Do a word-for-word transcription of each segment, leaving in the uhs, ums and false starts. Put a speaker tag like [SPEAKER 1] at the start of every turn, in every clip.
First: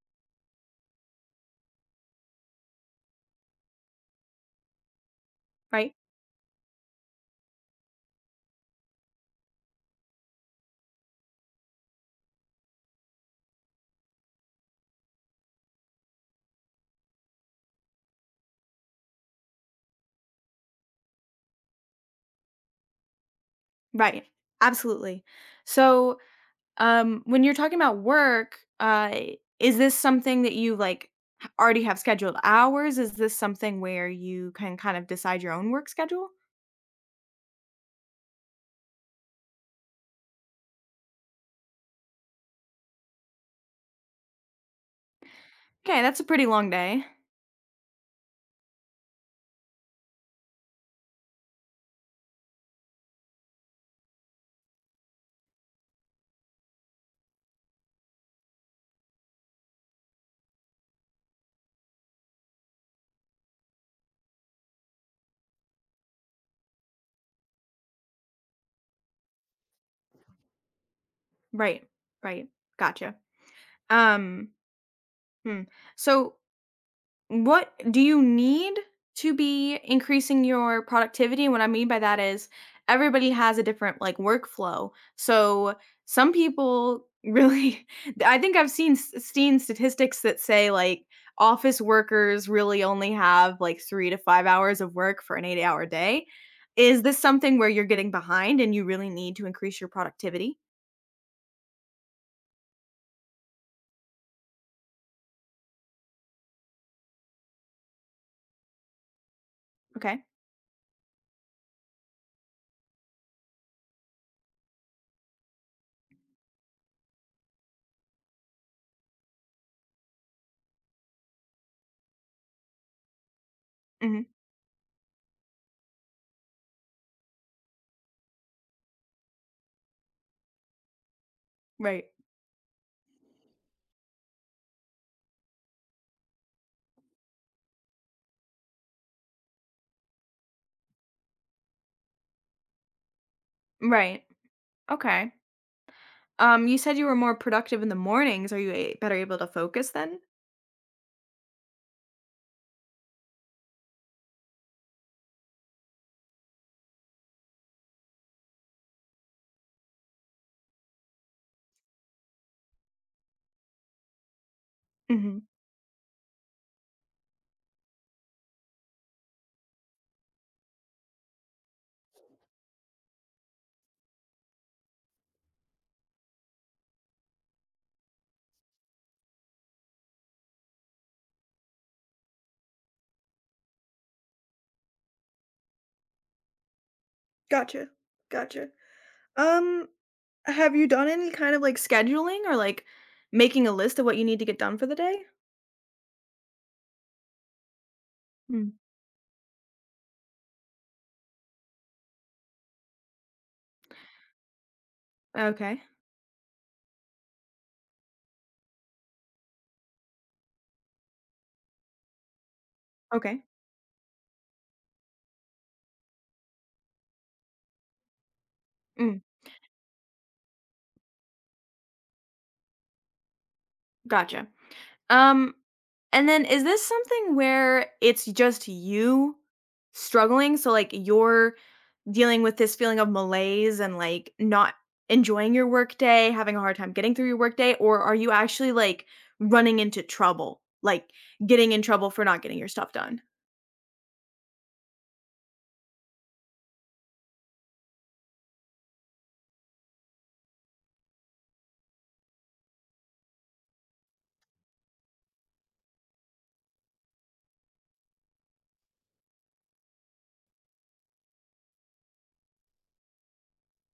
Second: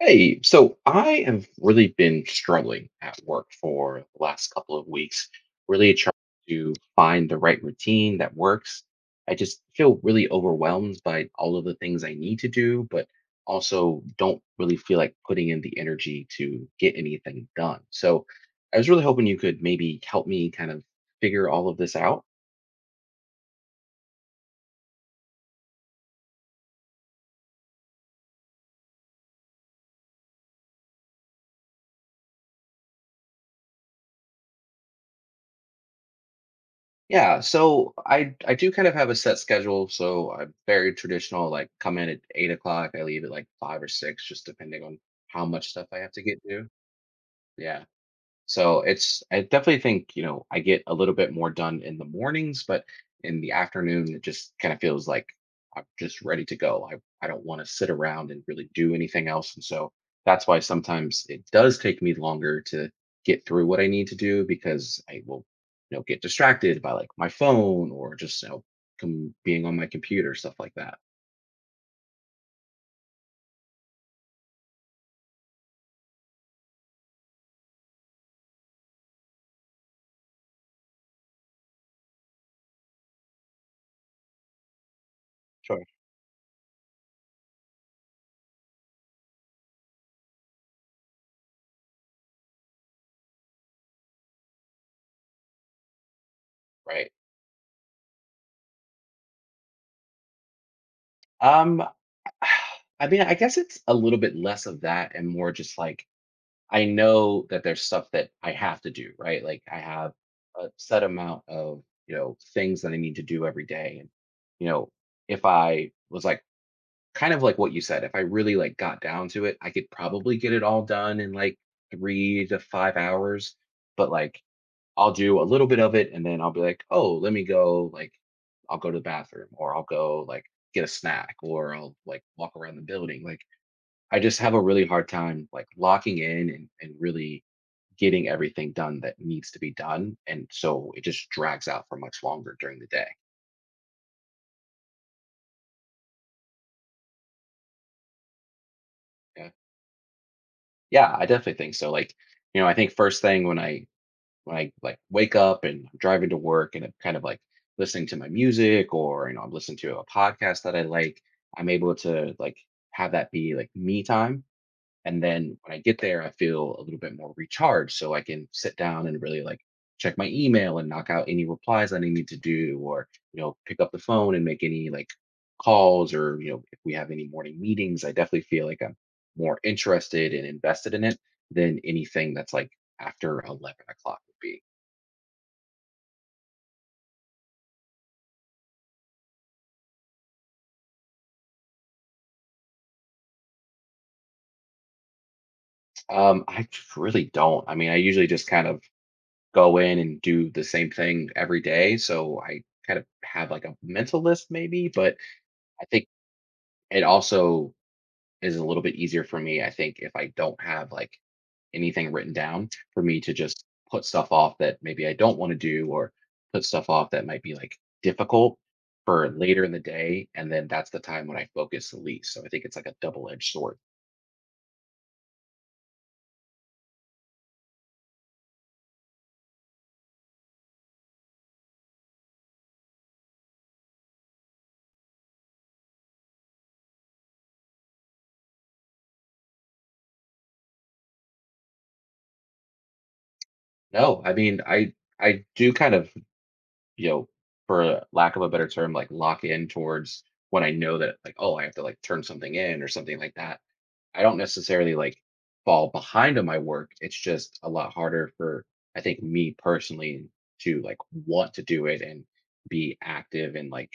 [SPEAKER 1] Hey, so I have really been struggling at work for the last couple of weeks, really
[SPEAKER 2] Right.
[SPEAKER 1] trying to find the right routine that works. I just feel really overwhelmed by all of the things I need to do, but also don't really feel like putting in the energy to get anything done. So I was really hoping you could maybe help me kind of figure all of this out.
[SPEAKER 2] Right. Absolutely. So, um, when you're talking about work, uh, is this something that you like h- already have scheduled hours? Is this something where you can kind of decide your own work schedule?
[SPEAKER 1] Yeah, so I I do kind of have a set schedule, so I'm very traditional. Like come in at eight o'clock, I leave at like five or six, just depending on how much stuff I
[SPEAKER 2] Okay,
[SPEAKER 1] have
[SPEAKER 2] that's
[SPEAKER 1] to
[SPEAKER 2] a
[SPEAKER 1] get
[SPEAKER 2] pretty
[SPEAKER 1] to.
[SPEAKER 2] long day.
[SPEAKER 1] Yeah, so it's, I definitely think, you know, I get a little bit more done in the mornings, but in the afternoon, it just kind of feels like I'm just ready to go. I, I don't want to sit around and really do anything else. And so that's why sometimes it does take me longer to get through what I need to do because I will, you know, get distracted by like my phone or just, you know, com- being on my computer, stuff like that.
[SPEAKER 2] Right. Right. Gotcha. Um, hmm. So, what do you need to be increasing your productivity? What I mean by that is everybody has a different like workflow. So
[SPEAKER 1] Sure.
[SPEAKER 2] some people really I think I've seen s- seen statistics that say like office workers really only have like three to five hours of work for an eight-hour day. Is
[SPEAKER 1] Right.
[SPEAKER 2] this something where you're getting behind and you really need to increase your productivity?
[SPEAKER 1] Um, I mean, I guess it's a little bit less of that and more just like, I know that there's stuff that I have to do, right? Like I have
[SPEAKER 2] Okay.
[SPEAKER 1] a set amount of, you know, things that I need to do every day. And, you know, if I was like kind of like what you said, if I really like got down to it, I could probably get it all done in like three to five hours. But
[SPEAKER 2] Mhm.
[SPEAKER 1] like I'll do a little bit of it and then I'll be like, oh, let me go like I'll go to the bathroom or I'll go like get a snack or I'll
[SPEAKER 2] Right.
[SPEAKER 1] like walk around the building. Like I just have a really hard time like locking in and, and really getting everything done that needs to be done. And so it just drags out for much longer during the day.
[SPEAKER 2] Right. Okay. Um, you said you were more productive in the mornings. Are you a- better able to
[SPEAKER 1] Yeah.
[SPEAKER 2] focus then?
[SPEAKER 1] Yeah, I definitely think so. Like, you know, I think first thing when I when I like wake up and I'm driving to work and I'm kind of like listening to my music or you know, I'm listening to a podcast that I like, I'm able to like have that be like me time. And
[SPEAKER 2] Hmm.
[SPEAKER 1] then when I get there, I feel a little bit more recharged. So I can sit down and really like check my email and knock out any replies that I need to do, or, you know, pick up the phone and make any like calls or, you know, if we have any morning meetings, I definitely feel like I'm more interested and invested in it than anything that's like after eleven o'clock would be.
[SPEAKER 2] Gotcha. Gotcha. Um, have you done any kind of like scheduling or like making a list of what you need to get done for the day?
[SPEAKER 1] Um, I just really don't. I mean, I usually just kind
[SPEAKER 2] Mm.
[SPEAKER 1] of go in and do the same thing every day. So I kind of have like a mental list maybe, but
[SPEAKER 2] Okay.
[SPEAKER 1] I think it also is a little bit easier for me, I think, if I don't have like anything written down for me to
[SPEAKER 2] Okay.
[SPEAKER 1] just put stuff off that maybe I don't want to do or put stuff off that might be like difficult
[SPEAKER 2] Mm.
[SPEAKER 1] for later in the day. And then that's the time when I focus the least. So I think it's like a double edged sword.
[SPEAKER 2] Gotcha. Um, and then is this something where it's just you struggling? So like you're dealing with this feeling of malaise and like not enjoying your workday, having a hard time getting through your workday, or are you actually like running into trouble, like getting in trouble for not getting your stuff done?
[SPEAKER 1] No, I mean, I, I do kind of, you know, for lack of a better term, like lock in towards when I know that like, oh, I have to like turn something in or something like that. I don't necessarily like fall behind on my work. It's just a lot harder for I think me personally to like want to do it and be active and like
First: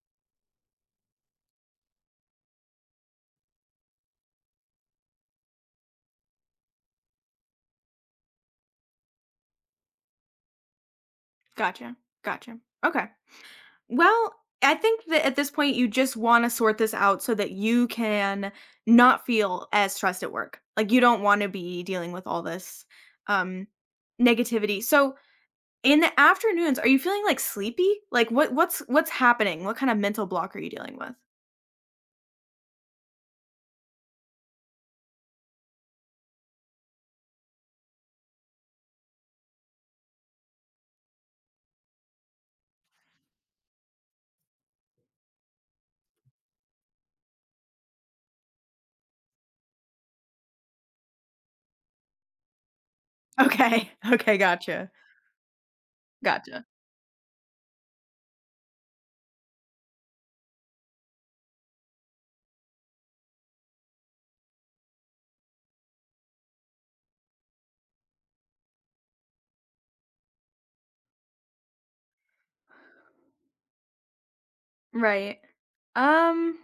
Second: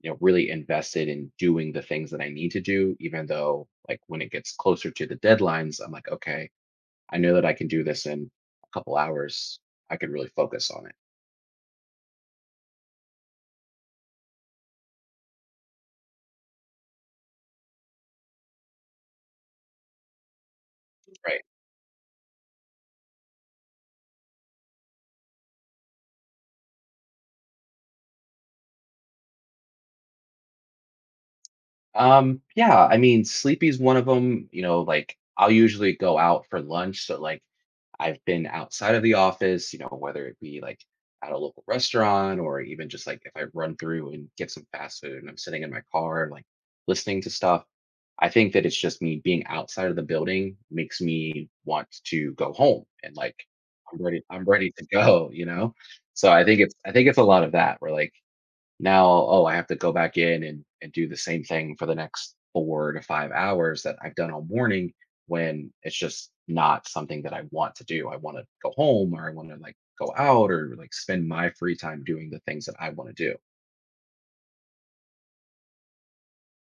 [SPEAKER 1] you know really invested in doing the things that I need to do, even though like when it gets closer to the deadlines I'm like, okay, I know that I can do this in a couple hours, I could really focus on it.
[SPEAKER 2] Gotcha. Gotcha. Okay. Well, I think that at this point, you just wanna sort this out so that you can not feel as stressed at work. Like, you don't
[SPEAKER 1] Right.
[SPEAKER 2] wanna be dealing with all this, um, negativity. So, in the afternoons, are you feeling, like, sleepy? Like, what what's what's happening? What kind of mental block are you dealing with?
[SPEAKER 1] Um, yeah, I mean, sleepy's one of them. You know, like I'll usually go out for lunch. So like I've been outside of the office, you know, whether it be like at a local restaurant or even just like if I run through and get some fast food and I'm sitting in my car and like listening to stuff. I think that it's just me being outside of the building makes me want to go home and like
[SPEAKER 2] Okay.
[SPEAKER 1] I'm ready,
[SPEAKER 2] Okay,
[SPEAKER 1] I'm ready to
[SPEAKER 2] gotcha.
[SPEAKER 1] go, you know? So I think
[SPEAKER 2] Gotcha.
[SPEAKER 1] it's I think it's a lot of that. Where like now, oh, I have to go back in and, and do the same thing for the next four to five hours that I've done all morning when it's just not something that I want to do. I want to go home or I want to like go out or like spend my free time doing the things that I want to do.
[SPEAKER 2] Right. Um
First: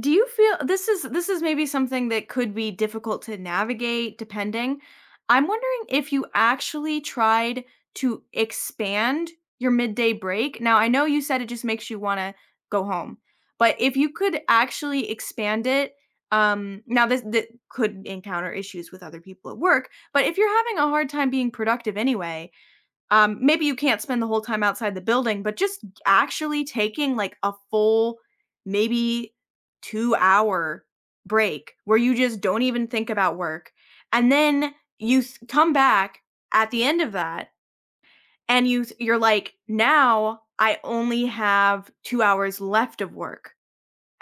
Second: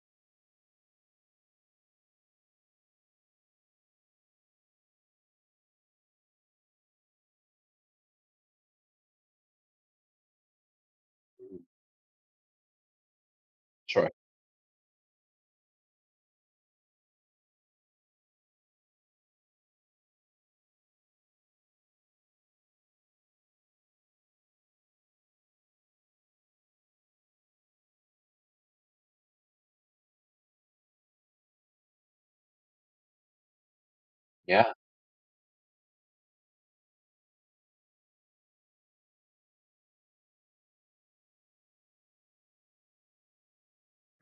[SPEAKER 2] do you feel this is this is maybe something that could be difficult to navigate depending. I'm wondering if you actually tried to expand your midday break. Now I know you said it
[SPEAKER 1] Mm,
[SPEAKER 2] just makes you want to go home, but if you
[SPEAKER 1] sure.
[SPEAKER 2] could actually expand it, um now this, this could encounter issues with other people at work, but if you're having a hard time being productive anyway, um, maybe you can't spend the whole time outside the building, but just actually taking like a full, maybe two hour break where you just don't even think about work. And
[SPEAKER 1] Yeah.
[SPEAKER 2] then you s- come back at the end of that and you th- you're like, now I only have two hours left of work,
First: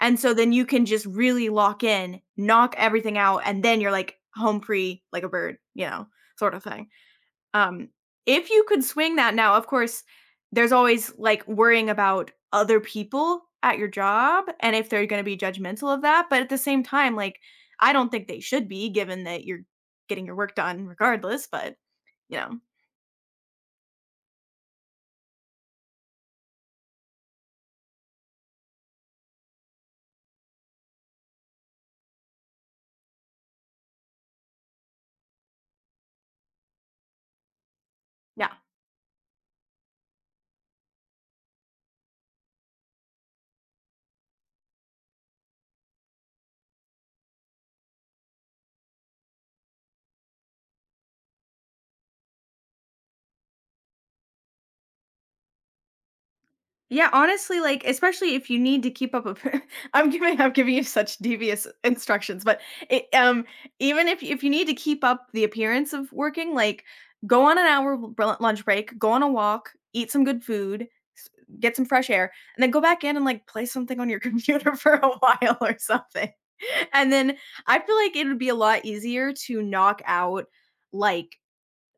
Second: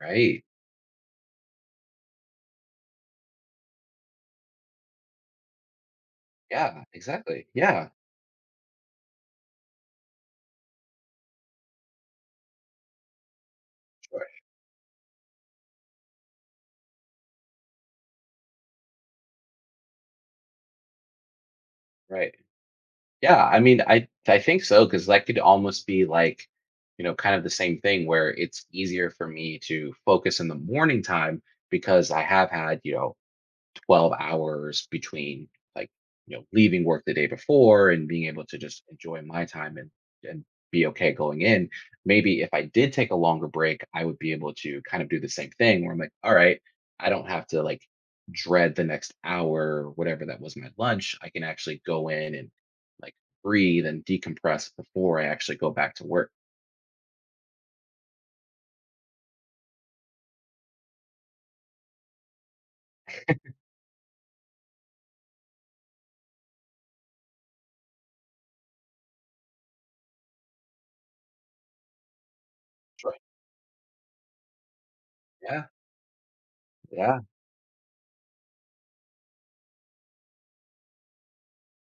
[SPEAKER 2] and so then you can just really lock in, knock everything out, and then you're like home free like a bird, you know, sort of
[SPEAKER 1] Yeah.
[SPEAKER 2] thing.
[SPEAKER 1] Exactly. Yeah.
[SPEAKER 2] um, if you could swing that. Now, of course, there's always, like, worrying about other people at your
[SPEAKER 1] Sure.
[SPEAKER 2] job and if they're gonna be judgmental of that, but at the same time, like, I don't think they should be given that you're getting your work done regardless, but,
[SPEAKER 1] Right.
[SPEAKER 2] you know,
[SPEAKER 1] Yeah. I mean, I I think so because that could almost be like, you know, kind of the same thing where it's easier for me to focus in the morning time because I have had you know twelve hours between like you know leaving work the day before and being able
[SPEAKER 2] yeah.
[SPEAKER 1] to just enjoy my time and and be okay going in. Maybe if I did take a longer break I would be able to kind of do the same thing where I'm like, all right, I don't have to like dread the next hour, whatever that was my lunch, I can actually go in and like breathe and decompress before I actually go back to work.
[SPEAKER 2] Yeah, honestly, like, especially if you need to keep up appear I'm giving I'm giving you such devious instructions, but it, um, even if if you need to keep up the appearance of working, like, go on an hour br lunch break, go on a walk, eat some good food, s get some fresh air, and then go back in
[SPEAKER 1] Right.
[SPEAKER 2] and, like, play something on your computer for a while
[SPEAKER 1] Yeah.
[SPEAKER 2] or something. And
[SPEAKER 1] Yeah.
[SPEAKER 2] then I feel like it would be a lot easier to knock out, like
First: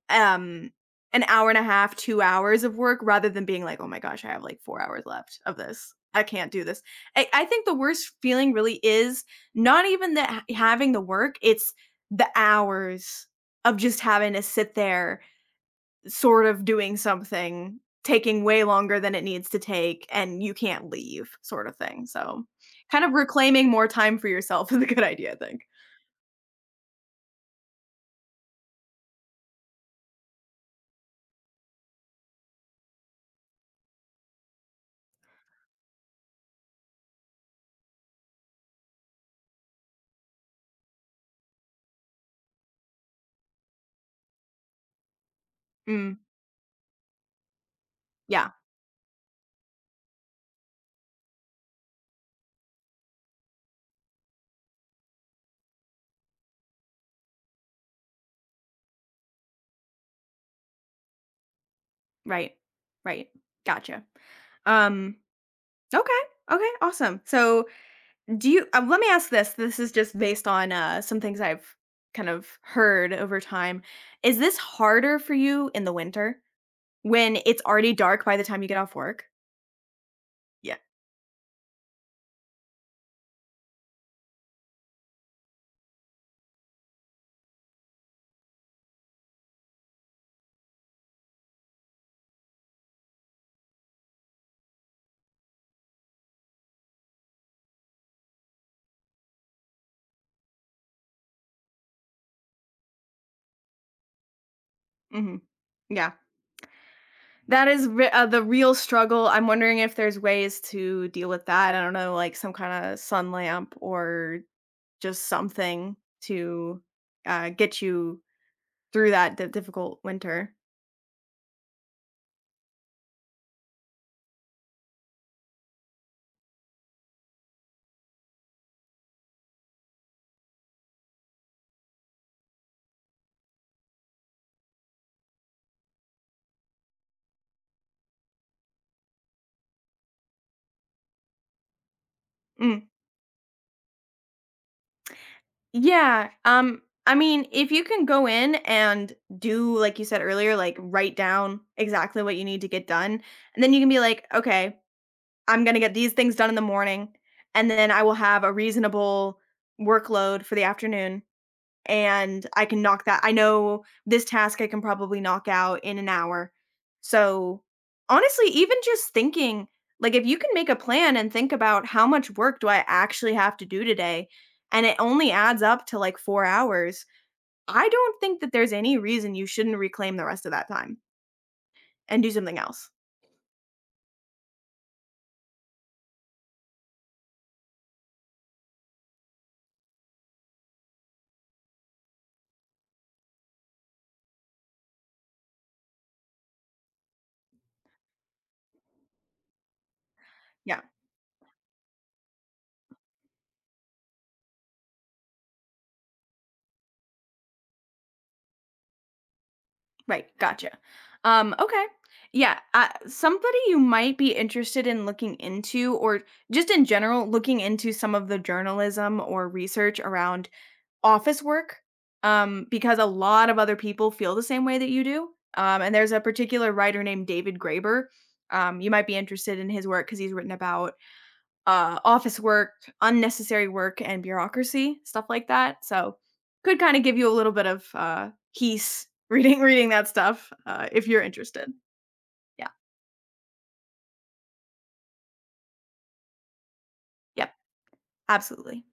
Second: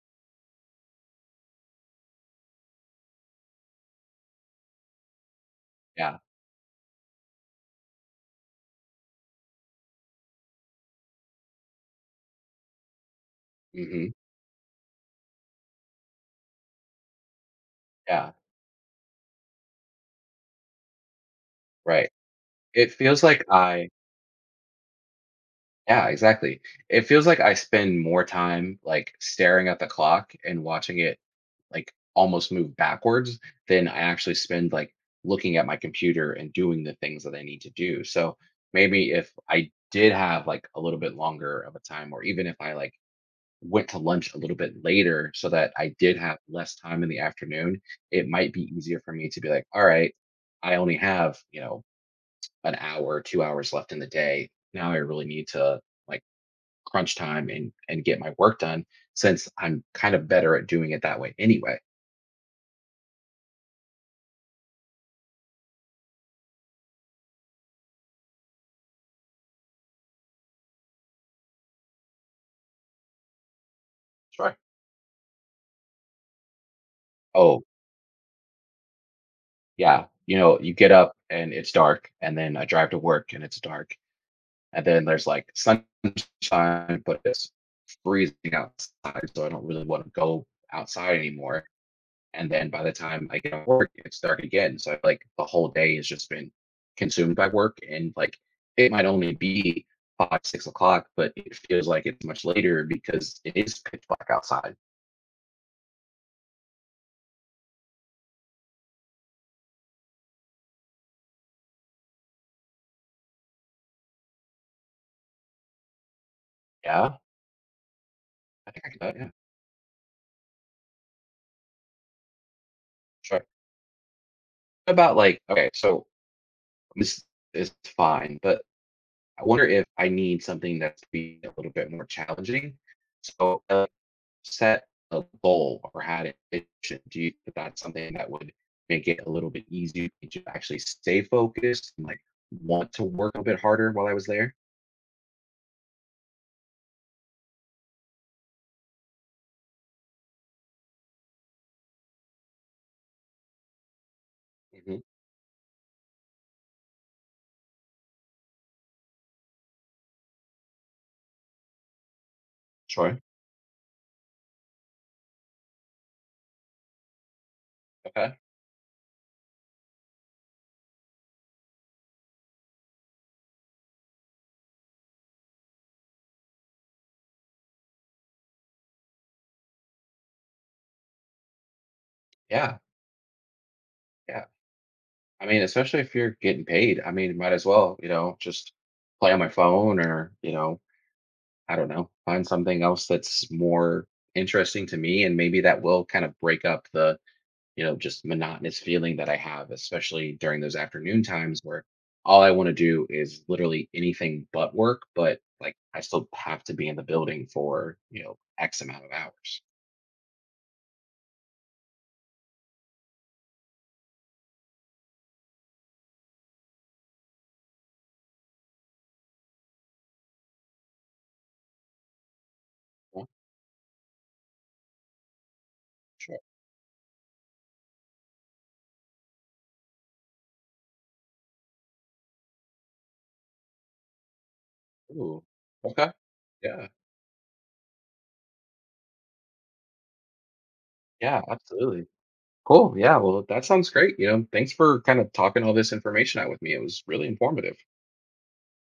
[SPEAKER 2] um an hour and a half, two hours of work rather than being like, "Oh my gosh, I have like four hours left of this.
[SPEAKER 1] Yeah.
[SPEAKER 2] I can't do this." I I think the worst feeling really is not even that having the work, it's the hours of just
[SPEAKER 1] Hmm.
[SPEAKER 2] having to sit there sort of doing something,
[SPEAKER 1] Yeah.
[SPEAKER 2] taking way longer than it needs to take and you can't leave, sort of thing.
[SPEAKER 1] Right.
[SPEAKER 2] So,
[SPEAKER 1] It
[SPEAKER 2] kind of
[SPEAKER 1] feels like
[SPEAKER 2] reclaiming more
[SPEAKER 1] I...
[SPEAKER 2] time for yourself is a good idea, I think.
[SPEAKER 1] yeah, exactly. It feels like I spend more time like staring at the clock and watching it like almost move backwards than I actually spend like looking at my computer and doing the things that I need to do. So maybe if I did have like a little bit longer of a time, or even if I like went to lunch a little bit later so that I did
[SPEAKER 2] Mm,
[SPEAKER 1] have less time in the afternoon, it
[SPEAKER 2] yeah,
[SPEAKER 1] might be easier for me to be like, all right, I only have, you know, an hour, two hours left in the day. Now I really need to like crunch time and and get my work done since I'm kind of better at doing it that way anyway.
[SPEAKER 2] right. Right. Gotcha. Um Okay. Okay. Awesome. So, do you? Um, let me ask this. This is just based on uh, some things I've kind of heard over time. Is
[SPEAKER 1] Sure.
[SPEAKER 2] this harder for you in the winter when
[SPEAKER 1] Oh,
[SPEAKER 2] it's already dark by the time you get off work?
[SPEAKER 1] yeah, you know, you
[SPEAKER 2] Yeah.
[SPEAKER 1] get up and it's dark and then I drive to work and it's dark. And then there's like sunshine, but it's freezing outside, so I don't really want to go outside anymore. And then by the time I get off work, it's dark again. So like the whole day has just been consumed by work. And like it might only be five, six o'clock, but it feels like it's much later because it is pitch black outside.
[SPEAKER 2] Hmm. Yeah. That is re- uh, the real struggle. I'm wondering if there's ways to deal with that. I don't know, like some kind of sun lamp or just something to,
[SPEAKER 1] Yeah.
[SPEAKER 2] uh, get you
[SPEAKER 1] I think I can do
[SPEAKER 2] through
[SPEAKER 1] that. Yeah.
[SPEAKER 2] that di- difficult winter.
[SPEAKER 1] Sure. About like, okay, so this is fine, but I wonder if I need something that's be a little bit more challenging. So uh, set a goal or had a vision? Do you think that's something that would make it a little bit easier to actually stay focused and like
[SPEAKER 2] Mm.
[SPEAKER 1] want to work a bit harder while I was there?
[SPEAKER 2] Yeah. Um I mean, if you can go in and do like you said earlier, like write down exactly what you need to get done, and then you can be like, "Okay,
[SPEAKER 1] Hmm.
[SPEAKER 2] I'm going to get these things done in the morning, and then I will have a reasonable workload for the afternoon," and I can knock
[SPEAKER 1] Sure.
[SPEAKER 2] that. I know this task I can probably knock out in an hour. So,
[SPEAKER 1] Okay.
[SPEAKER 2] honestly, even just thinking, like, if you can make a plan and think about how much work do I actually have to do today and it only adds up to like four hours, I don't think that there's any reason you shouldn't reclaim the rest of that time and do something
[SPEAKER 1] Yeah.
[SPEAKER 2] else.
[SPEAKER 1] Yeah. I mean, especially if you're getting paid, I mean, might as well, you know, just play on my phone or, you know, I don't know, find something else that's more interesting to me. And maybe that will kind of break up the you know, just monotonous feeling that I have, especially during those
[SPEAKER 2] Yeah,
[SPEAKER 1] afternoon times where all I want to do is literally anything but work, but like I still have to be in the building for, you know, X amount of hours.
[SPEAKER 2] right, gotcha. Um, okay. Yeah, uh, somebody you might be interested in looking into, or just in general looking into some of the journalism or research around office work, um, because a
[SPEAKER 1] Yeah,
[SPEAKER 2] lot of other people feel the same way that you do. Um, and there's a
[SPEAKER 1] sure.
[SPEAKER 2] particular writer named David Graeber. Um, you might be interested in his work because he's written about, uh, office work, unnecessary work, and bureaucracy, stuff
[SPEAKER 1] Ooh.
[SPEAKER 2] like that.
[SPEAKER 1] Okay.
[SPEAKER 2] So could
[SPEAKER 1] Yeah.
[SPEAKER 2] kind of give you a little bit of, uh, he's reading reading that stuff, uh, if you're
[SPEAKER 1] Yeah,
[SPEAKER 2] interested.
[SPEAKER 1] absolutely.
[SPEAKER 2] Yeah.
[SPEAKER 1] Cool. Yeah. Well, that sounds great. You know, thanks for kind of talking all this information out with me. It was really
[SPEAKER 2] Yep.
[SPEAKER 1] informative.
[SPEAKER 2] Absolutely.